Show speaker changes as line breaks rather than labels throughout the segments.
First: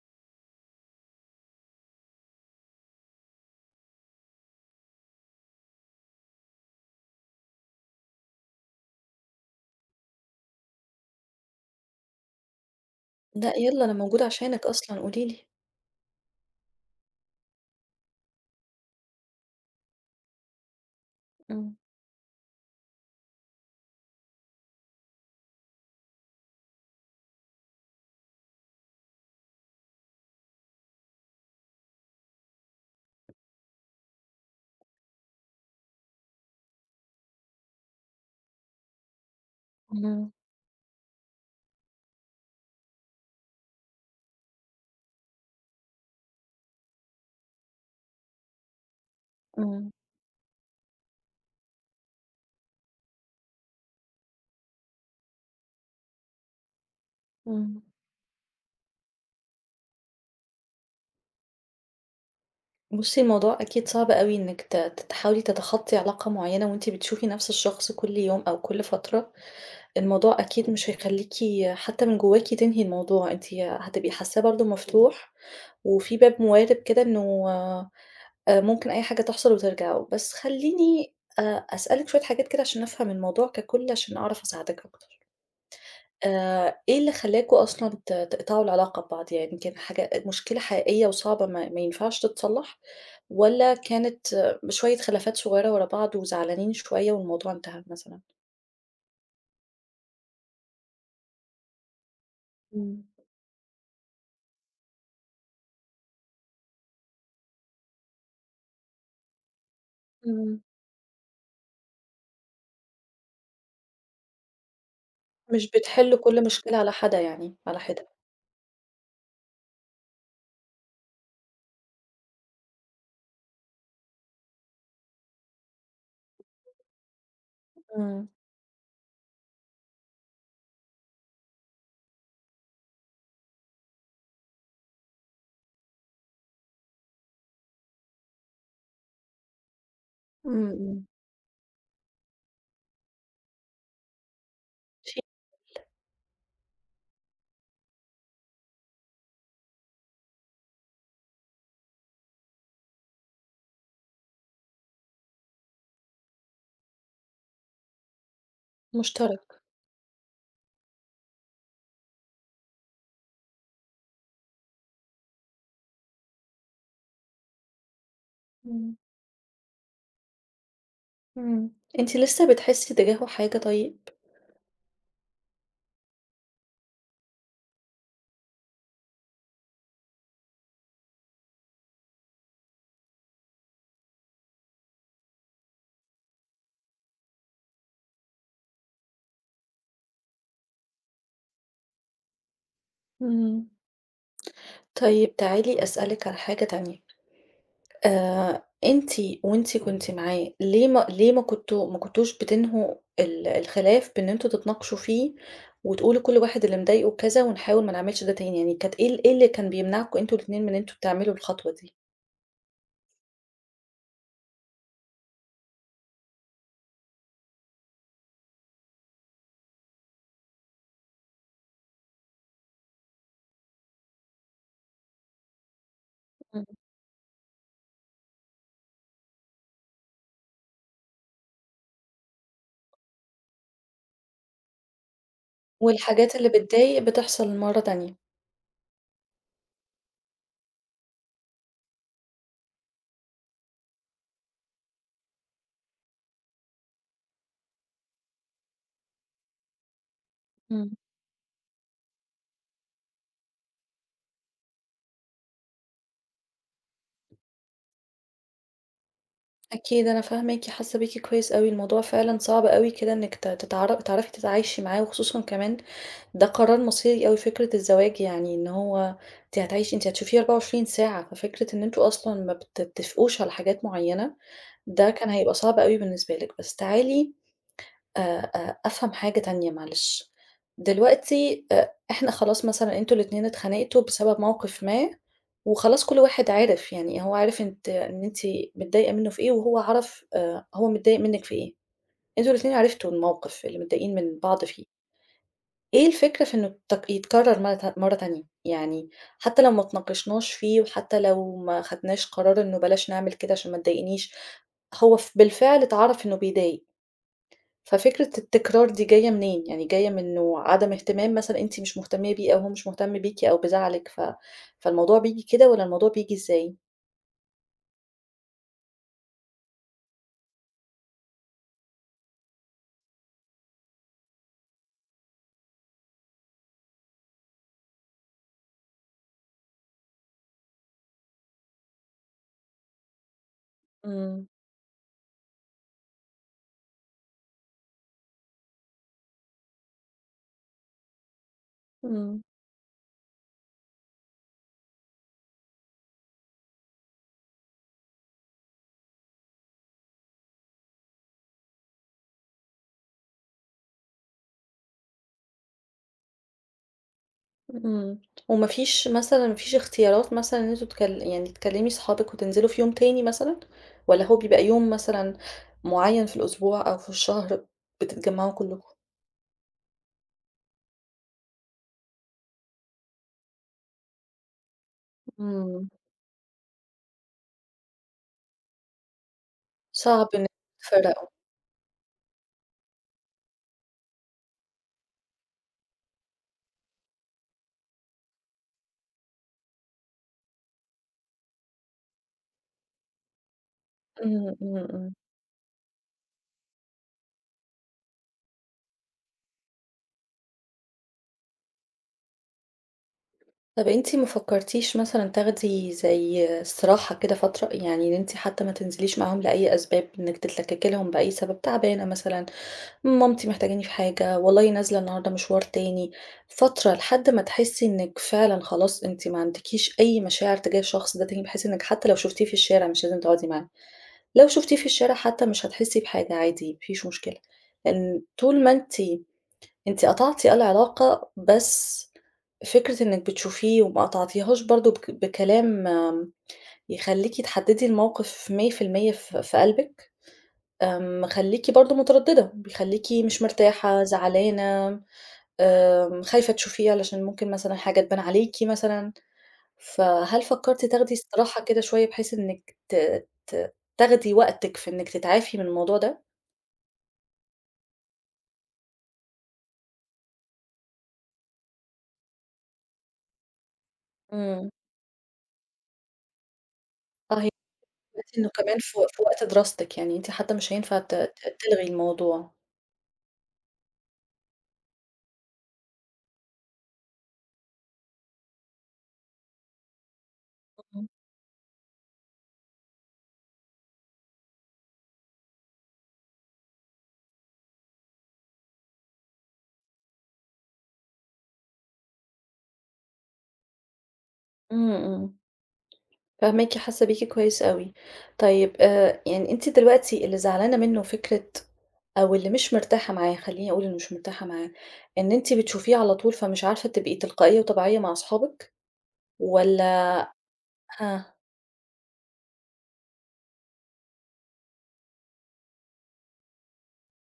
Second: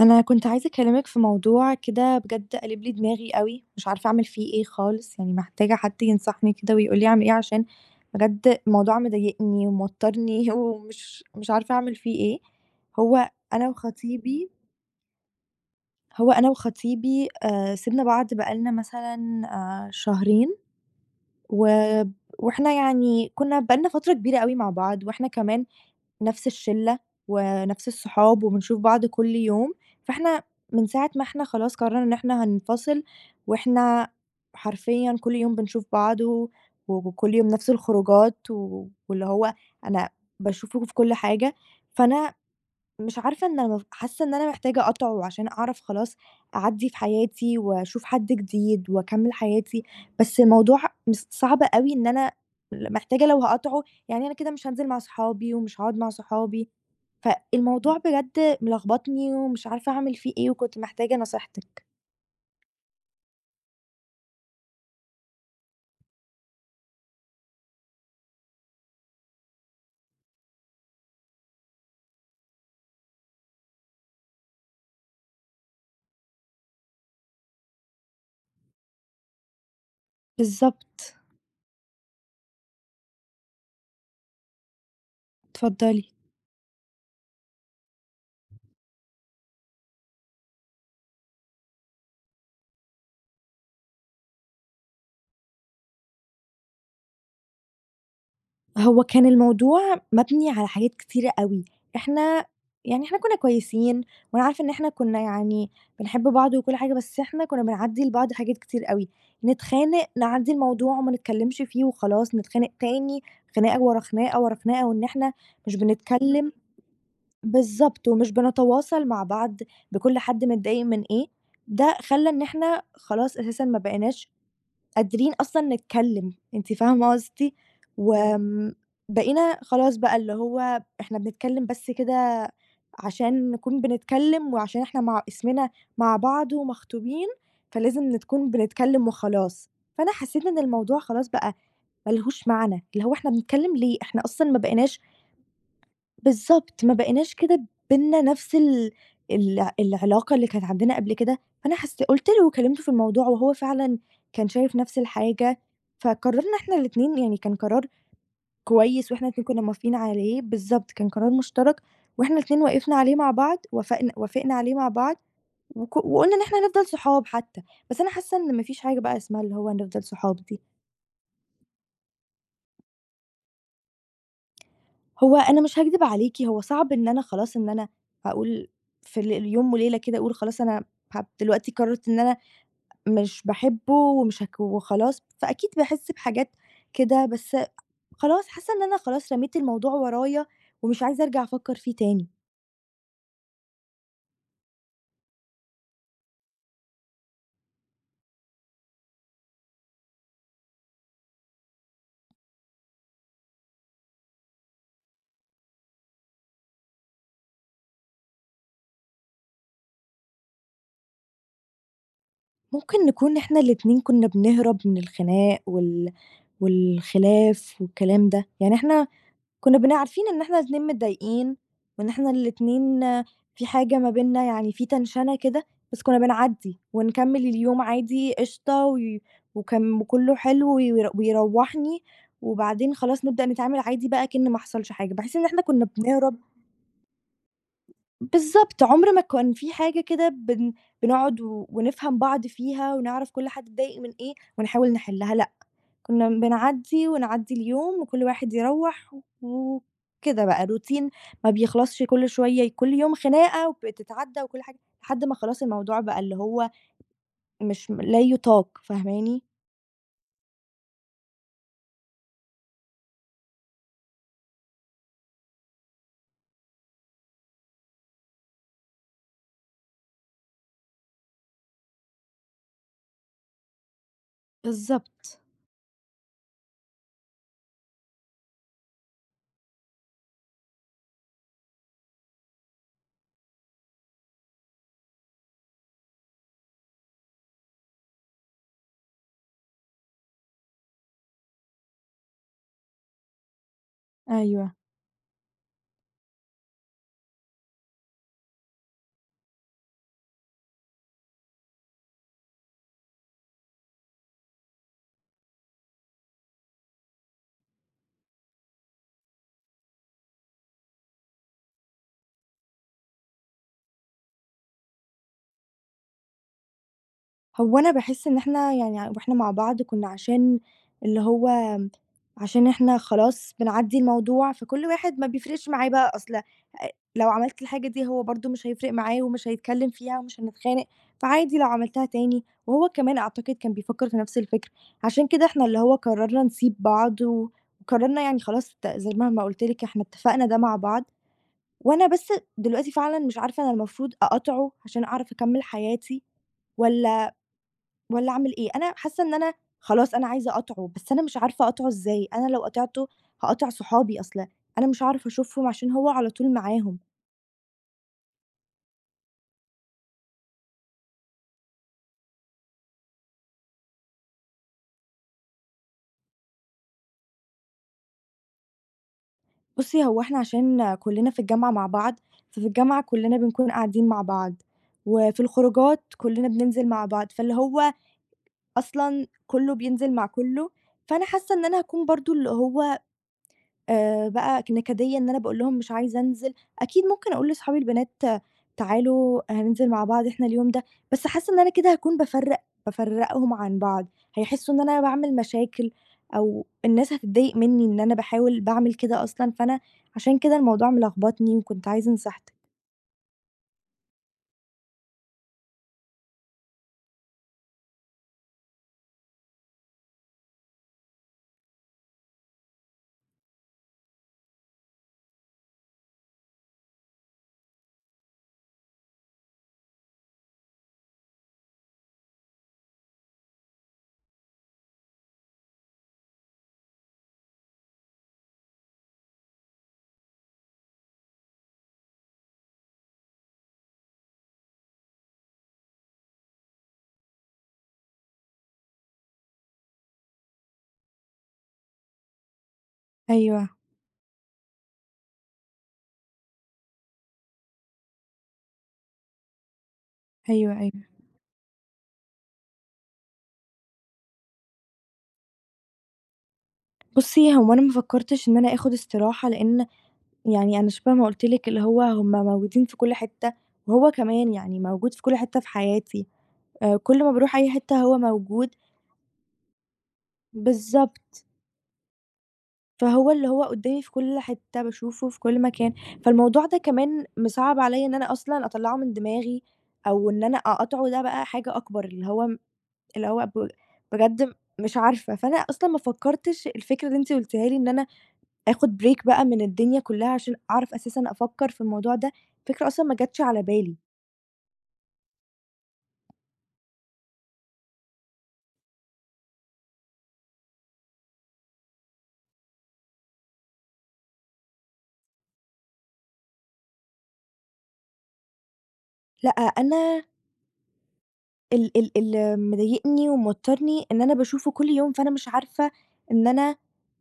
أنا كنت عايزة أكلمِك في موضوع كده بجد قالب لي دماغي أوي، مش عارفة أعمل فيه إيه خالص، يعني محتاجة حد ينصحني كده ويقول لي أعمل إيه، عشان بجد الموضوع مضايقني وموترني ومش مش عارفة أعمل فيه إيه. هو
لأ
أنا
يالّا أنا موجودة
وخطيبي
عشانِك أصلًا قولي لي.
هو أنا وخطيبي سِبنا بعض بقى لنا مثلًا شهرين، و
إمم.
وإحنا يعني كنا بقى لنا فترة كبيرة أوي مع بعض، وإحنا كمان نفس الشلة، ونفس الصحاب، وبنشوف بعض كل يوم، فإحنا من ساعة ما إحنا خلاص قررنا إن إحنا هننفصل، وإحنا حرفيًا كل يوم بنشوف بعض، وكل يوم نفس الخروجات، واللي هو أنا
إمم،
باشوفه في كل حاجة، فأنا مش عارفة إن أنا حاسة إن أنا محتاجة أقطعه عشان أعرف خلاص أعدّي في حياتي وأشوف حد جديد وأكمّل حياتي،
إمم،
بس الموضوع صعب أوي إن أنا محتاجة لو هاقاطعه، يعني أنا كده مش هانزل مع صحابي ومش هاقعد مع صحابي،
إمم.
فالموضوع بجد ملخبطني ومش عارفة أعمل فيه إيه وكنت محتاجة نصيحتِك.
بُصّي الموضوع أكيد صعب أوي إنِّك ت ت تحاولي تتخطّي علاقة معيّنة وأنتِ بتشوفي نَفْس الشخص كل يوم أو كل فترة، الموضوع أكيد مش هيخلّيكِ حتى من جواكِ تنهي الموضوع، أنتِ هتبقي حاسّاه برضه مفتوح وفي باب موارب كده إنه ممكن أي حاجة تحصل وترجعوا، بس خلّيني
بالضبط،
أسألِك شوية حاجات كده عشان أفهم الموضوع ككُل عشان أعرف أساعدِك أكتر.
اتفضلي.
إيه اللي خلّاكم أصلًا تقطعوا العلاقة ببعض؟ يعني كان حاجة مشكلة حقيقية وصعبة ما ينفعش تتصلّح والّا كانت شوية خلافات صغيرة ورا بعض وزعلانين شوية والموضوع انتهى مثلًا؟
هو كان الموضوع مبني على حاجات كتيرة أوي، إحنا
إمم،
يعني إحنا كنا كويسين، وأنا عارفة إن إحنا كنا يعني بنحب بعض وكل حاجة، بس إحنا كنا بنعدّي لبعض حاجات كتير أوي، نتخانق نعدّي
إمم.
الموضوع وما نتكلمش فيه وخلاص، نتخانق تاني، خناقة ورا خناقة ورا خناقة، وإن إحنا
مش
مش
بتحلّوا كل
بنتكلم.
مشكلة على حدة يعني، على حِدة.
بالضبط، ومش بنتواصل مع بعض بكل حد متضايق من إيه، ده خلّى إن إحنا خلاص أساسًا ما بقيناش قادرين أصلًا نتكلّم، أنتِ فاهمة قصدي؟
إمم،
وآمم، بقينا خلاص بقى اللي هو إحنا بنتكلّم بس كده عشان نكون بنتكلّم وعشان إحنا مع اسمنا مع بعض ومخطوبين، فلازم نكون بنتكلّم وخلاص. فأنا حسّيت إن
إمم،
الموضوع
إمم.
خلاص بقى ما لهوش معنى، اللي هو إحنا بنتكلّم ليه؟ إحنا أصلًا ما بقيناش.
شيء
بالضبط، ما بقيناش كده بيننا نفس ال ال العلاقة اللي كانت عندنا قبل كده، فأنا قُلت له وكلمته في الموضوع وهو فعلًا كان شايف نفس الحاجة، فقررنا إحنا الاتنين، يعني كان قرار كويس وإحنا الاتنين
مشترك.
كنا موافقين عليه، بالضبط، كان قرار مشترك وإحنا الاتنين وقفنا عليه مع بعض، وافقنا عليه مع بعض، وقُلنا إن إحنا هنفضل صحاب حتى، بس أنا حاسة إن ما فيش
إمم،
حاجة بقى اسمها اللي هو نفضل صحاب دي.
إمم. أنتِ لسه بتحسّي تجاهه حاجة طيب؟
هو أنا مش هاكدب عليكِ، هو صعب إن أنا خلاص إن أنا هاقول في يوم وليلة كده أقول خلاص أنا دلوقتي قررت إن أنا مش باحبه ومش هاك وخلاص، فأكيد باحس بحاجات كده، بس خلاص حاسة إن أنا خلاص رميت الموضوع ورايا ومش عايزة أرجع أفكّر فيه تاني.
إمم. طيب تعالي أسألِك على حاجة تانية. أنتِ وأنتِ كنتِ معاه ليه ما كنتوش بتنهوا الخلاف بإن أنتم تتناقشوا فيه، وتقولوا كل واحد اللي مضايقه كذا ونحاول ما نعملش ده تاني، يعني كانت إيه إيه اللي كان بيمنعكم أنتم الاتنين من إن أنتم تعملوا الخطوة دي؟
ممكن نكون إحنا الاتنين كنا بنهرب من الخناق والخلاف والكلام ده، يعني إحنا كنا بنبقى عارفين إن إحنا الاتنين متضايقين، وإن إحنا الاتنين في حاجة ما بيننا، يعني في تنشنة كده، بس كنا
إمم.
بنعدّي ونكمّل اليوم عادي قشطة وكلّه حلو ويروّحني، وبعدين خلاص نبدأ نتعامل عادي بقى كإن ما حصلش حاجة، باحس إن إحنا كنا
والحاجات
بنهرب.
اللي بتضايق بتحصل مرة تانية.
بالضبط، عُمر ما كان في حاجة كده بنقعد ونفهم بعض فيها ونعرف كل حد اتضايق من إيه ونحاول نحلّها، لأ، كنا بنعدّي ونعدّي اليوم وكل واحد يروّح وكده بقى
إمم.
روتين ما بيخلصش، كل شوية كل يوم خناقة وبتتعدّى وكل حاجة، لحد ما خلاص الموضوع بقى اللي هو مش م لا يُطاق، فاهماني؟
أكيد أنا فاهماكِ، حاسة بيكِ كويس أوي، الموضوع فعلًا صعب أوي كده إنِّك ت تتعر تعرفي تتعايشي معاه، وخصوصًا كمان ده قرار مصيري أوي فكرة الزواج يعني إن هو أنتِ هتشوفيه 24 ساعة، ففكرة إن أنتم أصلًا ما بتتفقوش على حاجات معيّنة، ده كان
بالضبط،
هيبقى صعب أوي بالنسبة لِك. بس تعالي أفهم حاجة تانية معلش، دلوقتي إحنا خلاص مثلًا أنتم الاتنين اتخانقتوا بسبب موقف ما، وخلاص كل واحد عرف يعني هو عارف أنت إن أنتِ متضايقة منه في إيه، وهو عرف هو متضايق منِّك في إيه، أنتم الاتنين عرفتوا الموقف اللي متضايقين من بعض
أيوه.
فيه. إيه الفكرة في إنه يتكرر مرة تانية، يعني حتى لو ما اتناقشناش فيه وحتى لو ما خدناش قرار إنه بلاش نعمل كده عشان ما تضايقنيش، هو بالفعل اتعرف إنه بيضايق، ففكرة التكرار دي جاية منين؟ يعني جاية من إنه عدم اهتمام مثلًا أنتِ مش مهتمة بيه أو هو مش مهتم بيكِ أو بزعلِك فالموضوع بييجي كده والّا الموضوع بييجي إزاي؟
هو أنا باحس إن إحنا، يعني وإحنا مع بعض كنا، عشان اللي هو عشان إحنا خلاص بنعدّي الموضوع، فكل واحد ما بيفرقش معاه بقى أصل لو عملت الحاجة دي هو برضه مش هيفرق معاه ومش هيتكلّم فيها ومش هنتخانق، فعادي لو عملتها تاني، وهو كمان أعتقد كان بيفكّر في نفس
إمم،
الفكرة، عشان كده إحنا اللي هو قررنا نسيب بعض وقررنا، يعني خلاص ت زي ما قُلت لِك إحنا اتفقنا ده مع بعض، وأنا بس
إمم.
دلوقتي فعلًا مش عارفة أنا المفروض أقاطعه عشان أعرف أكمّل حياتي والّا والّا أعمل إيه؟ أنا حاسة إن أنا خلاص أنا عايزة أقاطعه، بس أنا مش عارفة أقاطعه إزاي، أنا لو قاطعته هاقاطع صحابي، أصل أنا مش هاعرف أشوفهم عشان هو على طول معاهم.
إمم. وما فيش مثلًا ما فيش اختيارات مثلًا إن أنتم يعني تكلّمي صحابِك وتنزلوا في يوم تاني مثلًا؟ والّا هو بيبقى يوم مثلًا معيّن في الأسبوع أو في الشهر بتتجمّعوا كلّكم؟
بُصّي، هو إحنا عشان كُلّنا في الجامعة مع بعض، ففي الجامعة كُلّنا بنكون قاعدين مع بعض، وفي
إمم.
الخروجات كُلّنا بننزل مع بعض، فاللي هو أصلًا كُلّه بينزل مع
صعب إنِّك
كُلّه، فأنا
تفرّقوا.
حاسة إن أنا هاكون برضه اللي هو بقى نكدية إن أنا باقول لهم مش عايزة أنزل، أكيد ممكن أقول لصحابي البنات آه، تعالوا هننزل مع بعض إحنا اليوم ده، بس حاسة إن أنا كده هاكون بافرّقهم عن بعض،
إمم،
هيحسّوا
إمم،
إن أنا
إمم.
باعمل مشاكل أو الناس هتتضايق منّي إن أنا باحاول باعمل كده أصلًا، فأنا عشان كده الموضوع ملخبطني وكنت عايزة نصيحتك.
طَب أنتِ ما فكّرتيش مثلًا تاخدي زي استراحة كده فترة، يعني إن أنتِ حتى ما تنزليش معاهم لأي أسباب، إنِّك تتلكّكي لهم بأي سبب، تعبانة مثلًا مامتي محتاجاني في حاجة، والله نازلة النهارده مشوار تاني، فترة لحد ما تحسي إنِّك فعلًا خلاص أنتِ ما عندكيش أي مشاعر تجاه الشخص ده تاني، بحيث إنِّك حتى لو شُفتيه في الشارع مش لازم تقعدي معاه، لو شُفتيه في الشارع حتى مش هتحسي بحاجة عادي، ما فيش مشكلة، لإن طول ما أنتِ قطعتِ العلاقة بس فكرة إنِّك بتشوفيه وما قطعتيهاش برضه بكلام يخلّيكِ تحددي الموقف 100% في قلبِك مخلّيكِ برضه مترددة، بيخلّيكِ مش
أيوه،
مرتاحة، زعلانة، خايفة تشوفيه علشان ممكن مثلًا حاجة تبان عليكِ مثلًا، فهل
أيوه،
فكرتِ تاخدي
أيوه.
استراحة كده شوية بحيث إنِّك ت ت تاخدي وقتِك في إنِّك تتعافي من الموضوع ده؟
بُصّي، هو أنا ما فكّرتش إن أنا آخُد استراحة، لإن يعني أنا شبه ما قُلت لِك اللي هو هم موجودين في كل حتّة وهو كمان
إمم.
يعني موجود في كل حتّة في حياتي. كل ما
آه، هي
باروح أي حتّة هو
دلوقتي إنه
موجود.
كمان في وقت دراستِك، يعني أنتِ حتى مش هينفع ت
بالضبط.
ت تلغي الموضوع.
فهو اللي هو قدّامي في كل حتّة، باشوفه في كل مكان، فالموضوع ده كمان مصعّب عليّا إن أنا أصلًا أطلّعه من دماغي أو إن أنا
إمم،
أقاطعه ده بقى حاجة أكبر، اللي هو م، اللي هو ب، بجد مش عارفة. فأنا أصلًا ما فكّرتش الفكرة اللي أنتِ قُلتيها لي إن أنا آخُد break بقى من الدنيا كُلّها عشان أعرف أساسًا أفكّر في الموضوع ده، فكرة أصلًا ما جاتش على بالي.
إمم، إمم. فاهماكِ، حاسة بيكِ كويس أوي. طيب يعني أنتِ دلوقتي اللي زعلانة منه فكرة أو اللي مش مرتاحة معاه، خلّيني أقول اللي مش مرتاحة معاه، إن أنتِ بتشوفيه على طول فمش عارفة تبقي تلقائية وطبيعية مع أصحابِك؟
لأ،
والّا
أنا
ها،
ال ال اللي مضايقني وموترني إن أنا باشوفه كل يوم، فأنا مش عارفة إن أنا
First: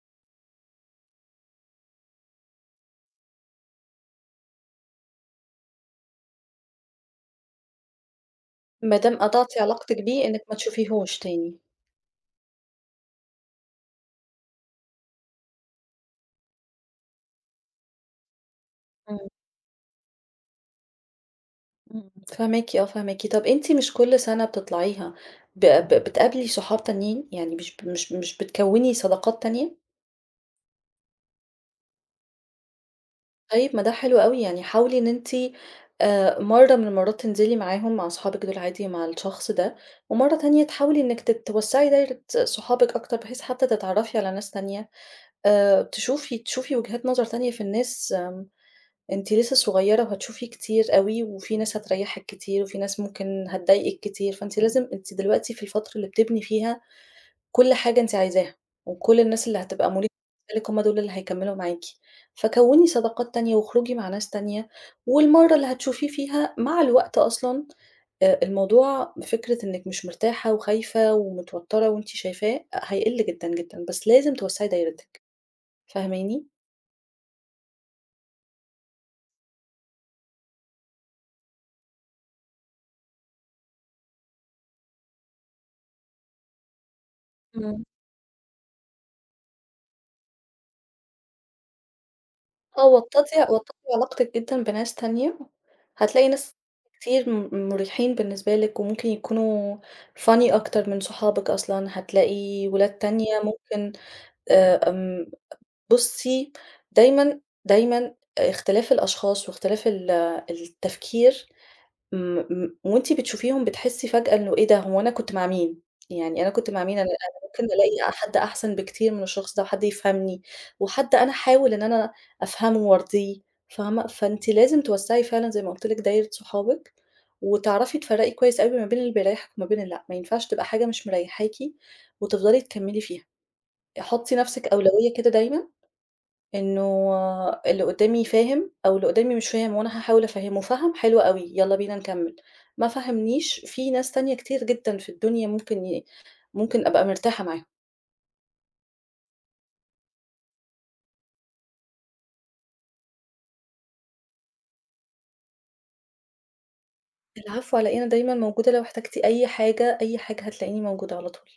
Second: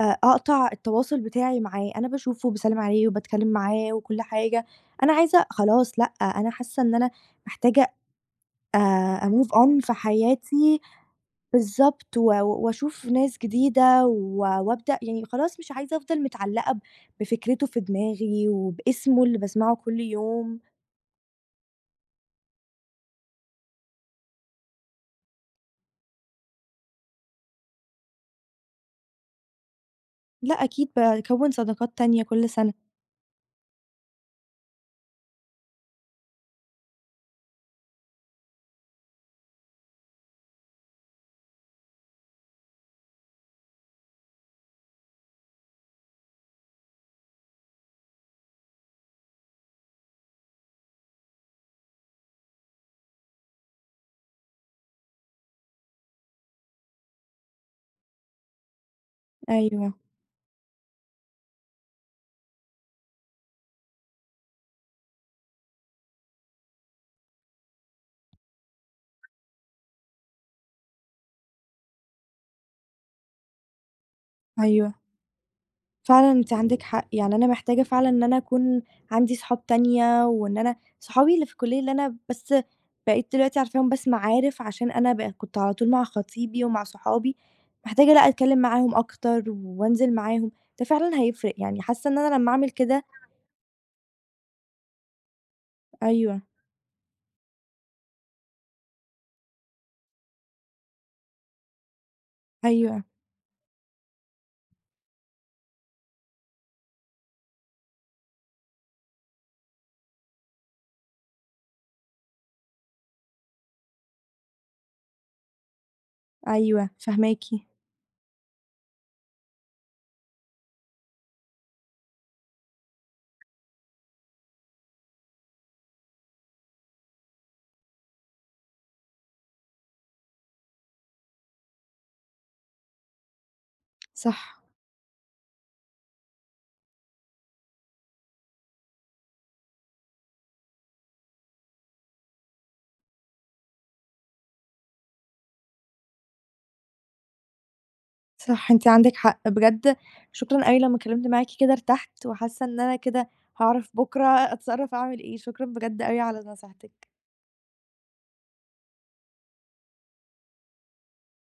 أقطع التواصل بتاعي معاه، أنا باشوفه وباسلِّم عليه وباتكلم معاه وكل حاجة، أنا عايزة خلاص، لأ، أنا حاسة إن أنا محتاجة
ما دام
أmove
قطعتِ
on في
علاقتِك بيه إنِّك ما
حياتي.
تشوفيهوش تاني؟
بالضبط، وأشوف ناس جديدة وأبدأ، يعني خلاص مش عايزة أفضل متعلقة بفكرته في دماغي
إمم،
وباسمه اللي باسمعه كل يوم،
إمم، فاهماكِ آه، فاهماكِ. طب أنتِ مش كل سنة بتطلعيها ب ب بتقابلي صحاب تانيين؟ يعني مش بتكوّني صداقات تانية؟
لأ أكيد باكوّن صداقات تانية كل سنة.
طيب ما ده حلو أوي، يعني حاولي إن أنتِ مرّة من المرّات تنزلي معاهم مع صحابِك دول عادي مع الشخص ده، ومرّة تانية تحاولي إنِّك توسّعي دايرة صحابِك أكتر بحيث حتى تتعرّفي على ناس تانية، تشوفي وجهات نظر تانية في الناس، أنتِ لسه صغيّرة وهتشوفي كتير أوي، وفي ناس هتريّحِك كتير، وفي ناس ممكن هتضايقِك كتير، فأنتِ لازم أنتِ دلوقتي في الفترة اللي بتبني فيها كل حاجة أنتِ عايزاها، وكل الناس اللي هتبقى
أيوه،
مريحة بالنسبة لِك هُم دول اللي هيكمّلوا معاكِ، فكوّني صداقات تانية واخرجي مع ناس تانية، والمَرّة اللي هتشوفيه فيها مع الوقت أصلًا الموضوع فكرة إنِّك مش مرتاحة وخايفة ومتوتّرة وأنتِ شايفاه هيقِل جدًا، جدًا، بس لازم توسّعي
أيوه.
دايرتِك،
فعلًا
فاهماني؟
أنتِ عندِك حق، يعني أنا محتاجة فعلًا إن أنا أكون عندي صحاب تانية، وإن أنا صحابي اللي في الكلية اللي أنا بس بقيت دلوقتي عارفاهم بس معارف عشان أنا كنت على طول مع خطيبي ومع صحابي،
إمم.
محتاجة، لأ، أتكلم معاهم أكتر وأنزل معاهم، ده فعلًا هيفرق، يعني حاسة إن أنا لمّا أعمل
آه،
كده
وطّدي وطّدي علاقتِك جدًا بناس تانية، هتلاقي
أيوه،
ناس كتير مُريحين بالنسبة لِك وممكن يكونوا funny أكتر من صحابِك أصلًا، هتلاقي ولاد
أيوه،
تانية ممكن آمم، بُصّي دايمًا، دايمًا اختلاف الأشخاص واختلاف التفكير إمم، إمم، وأنتِ بتشوفيهم بتحسي فجأة إنه إيه ده، هو أنا كنت مع مين؟ يعني أنا كنت مع
أيوه،
مين؟ أنا
فاهماكِ،
ممكن ألاقي حد أحسن بكتير من الشخص ده، وحد يفهمني، وحد أنا أحاول إن أنا أفهمه وأرضيه، فاهمة؟ فأنتِ لازم توسّعي فعلًا زي ما قُلت لِك دايرة صحابِك، وتعرفي تفرّقي كويس أوي ما بين اللي بيريحِك وما بين اللي لأ، ما ينفعش تبقى حاجة مش مريحاكِ وتفضلي تكمّلي فيها، حطّي
صح،
نَفْسِك أولوية كده دايمًا إنه اللي قدّامي فاهم أو اللي قدّامي مش فاهم وأنا هاحاول أفهّمه، فَهَم حلو أوي، يالّا بينا نكمّل، ما فهمنيش في ناس تانية كتير جدًا في الدنيا ممكن أبقى مرتاحة معاهم.
صح، أنتِ عندِك حق، بجد شكرًا أوي لمّا اتكلمت معاكِ كده ارتحت، وحاسة إن أنا كده هاعرف بكرة أتصرف أعمل إيه، شكرًا بجد أوي على نصيحتِك.
العفو على إيه، أنا دايمًا موجودة لو احتجتِ أي حاجة، أي حاجة هتلاقيني موجودة على طول.